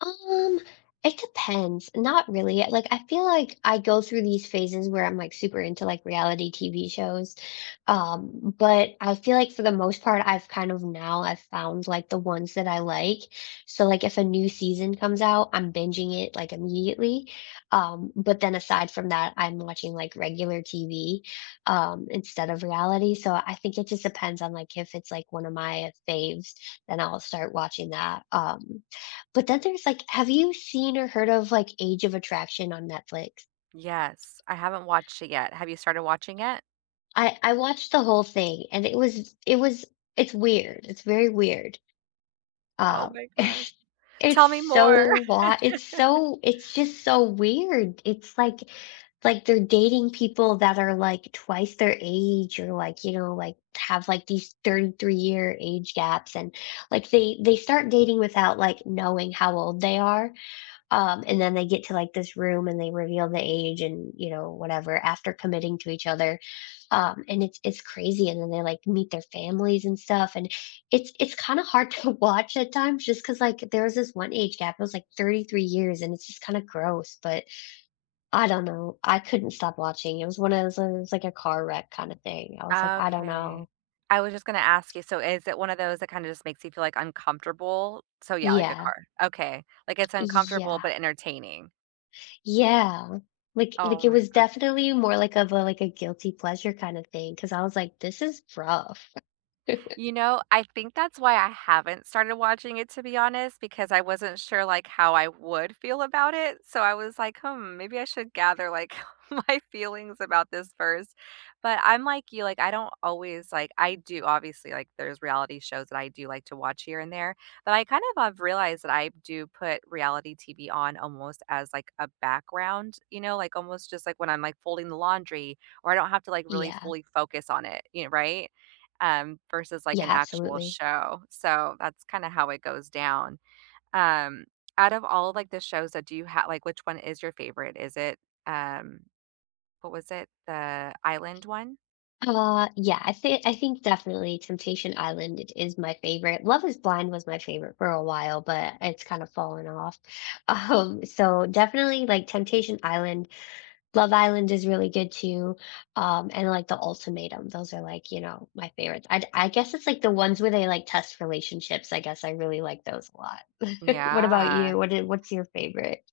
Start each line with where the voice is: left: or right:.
left: Um, it depends, not really, like, I feel like I go through these phases where I'm, like, super into, like, reality TV shows, um, but I feel like for the most part I've kind of now I've found, like, the ones that I like. So, like, if a new season comes out, I'm binging it, like, immediately, um, but then aside from that, I'm watching, like, regular TV, um, instead of reality, so, I think it just depends on, like, if it's, like, one of my faves, then I'll start watching that, um, but then there's, like, have you seen or heard of, like, Age of Attraction on Netflix?
right: Yes, I haven't watched it yet. Have you started watching it?
left: I I watched the whole thing and it was it was it's weird, it's very weird,
right: Oh
left: uh,
right: my gosh.
left: it's
right: Tell me
left: so
right: more.
left: lot it's so it's just so weird. It's, like like, they're dating people that are, like, twice their age or, like, you know, like, have, like, these 33 year age gaps, and, like, they they start dating without, like, knowing how old they are, um, and then they get to, like, this room and they reveal the age, and, you know, whatever after committing to each other, um, and it's it's crazy, and then they, like, meet their families and stuff and it's it's kinda hard to watch at times just 'cause, like, there was this one age gap, it was, like, 33 years, and it's just kinda gross, but I don't know, I couldn't stop watching, it was one of those, it's, like, a car wreck kinda thing. I was, like, I don't
right: Okay.
left: know.
right: I was just gonna ask you, so is it one of those that kinda just makes you feel, like, uncomfortable? So, yeah, like a
left: Yeah.
right: car okay, like, it's uncomfortable
left: Yeah.
right: but entertaining.
left: Yeah, like
right: Oh
left: like it
right: my
left: was
right: gosh.
left: definitely more, like, of a, like a guilty pleasure kinda thing 'cause I was, like, "This is rough."
right: You know, I think that's why I haven't started watching it, to be honest, because I wasn't sure, like, how I would feel about it. So, I was, like, "Hmm, maybe I should gather, like, my feelings about this first," but I'm like you, like, I don't always like, I do obviously like there's reality shows that I do like to watch here and there, but I kind of have realized that I do put reality TV on almost as, like, a background, you know, like, almost just like when I'm, like, folding the laundry, or I don't have to, like, really
left: Yeah.
right: fully focus on it, you know, right? Um, versus, like, an
left: Yeah,
right: actual
left: absolutely.
right: show, so that's kinda how it goes down. Um, out of all, like, the shows, uh, do you ha like, which one is your favorite? Is it, um, what was it, the island one?
left: Uh, yeah, I thi I think definitely Temptation Island is my favorite Love is Blind was my favorite for a while, but it's kind of fallen off, um, so definitely, like, Temptation Island. Love Island is really good, too, um, and, like, The Ultimatum, those are, like, you know, my favorites. I I guess it's, like, the ones where they, like, test relationships, I guess I really like those a lot. What about
right: Yeah.
left: you? What i what's your favorite?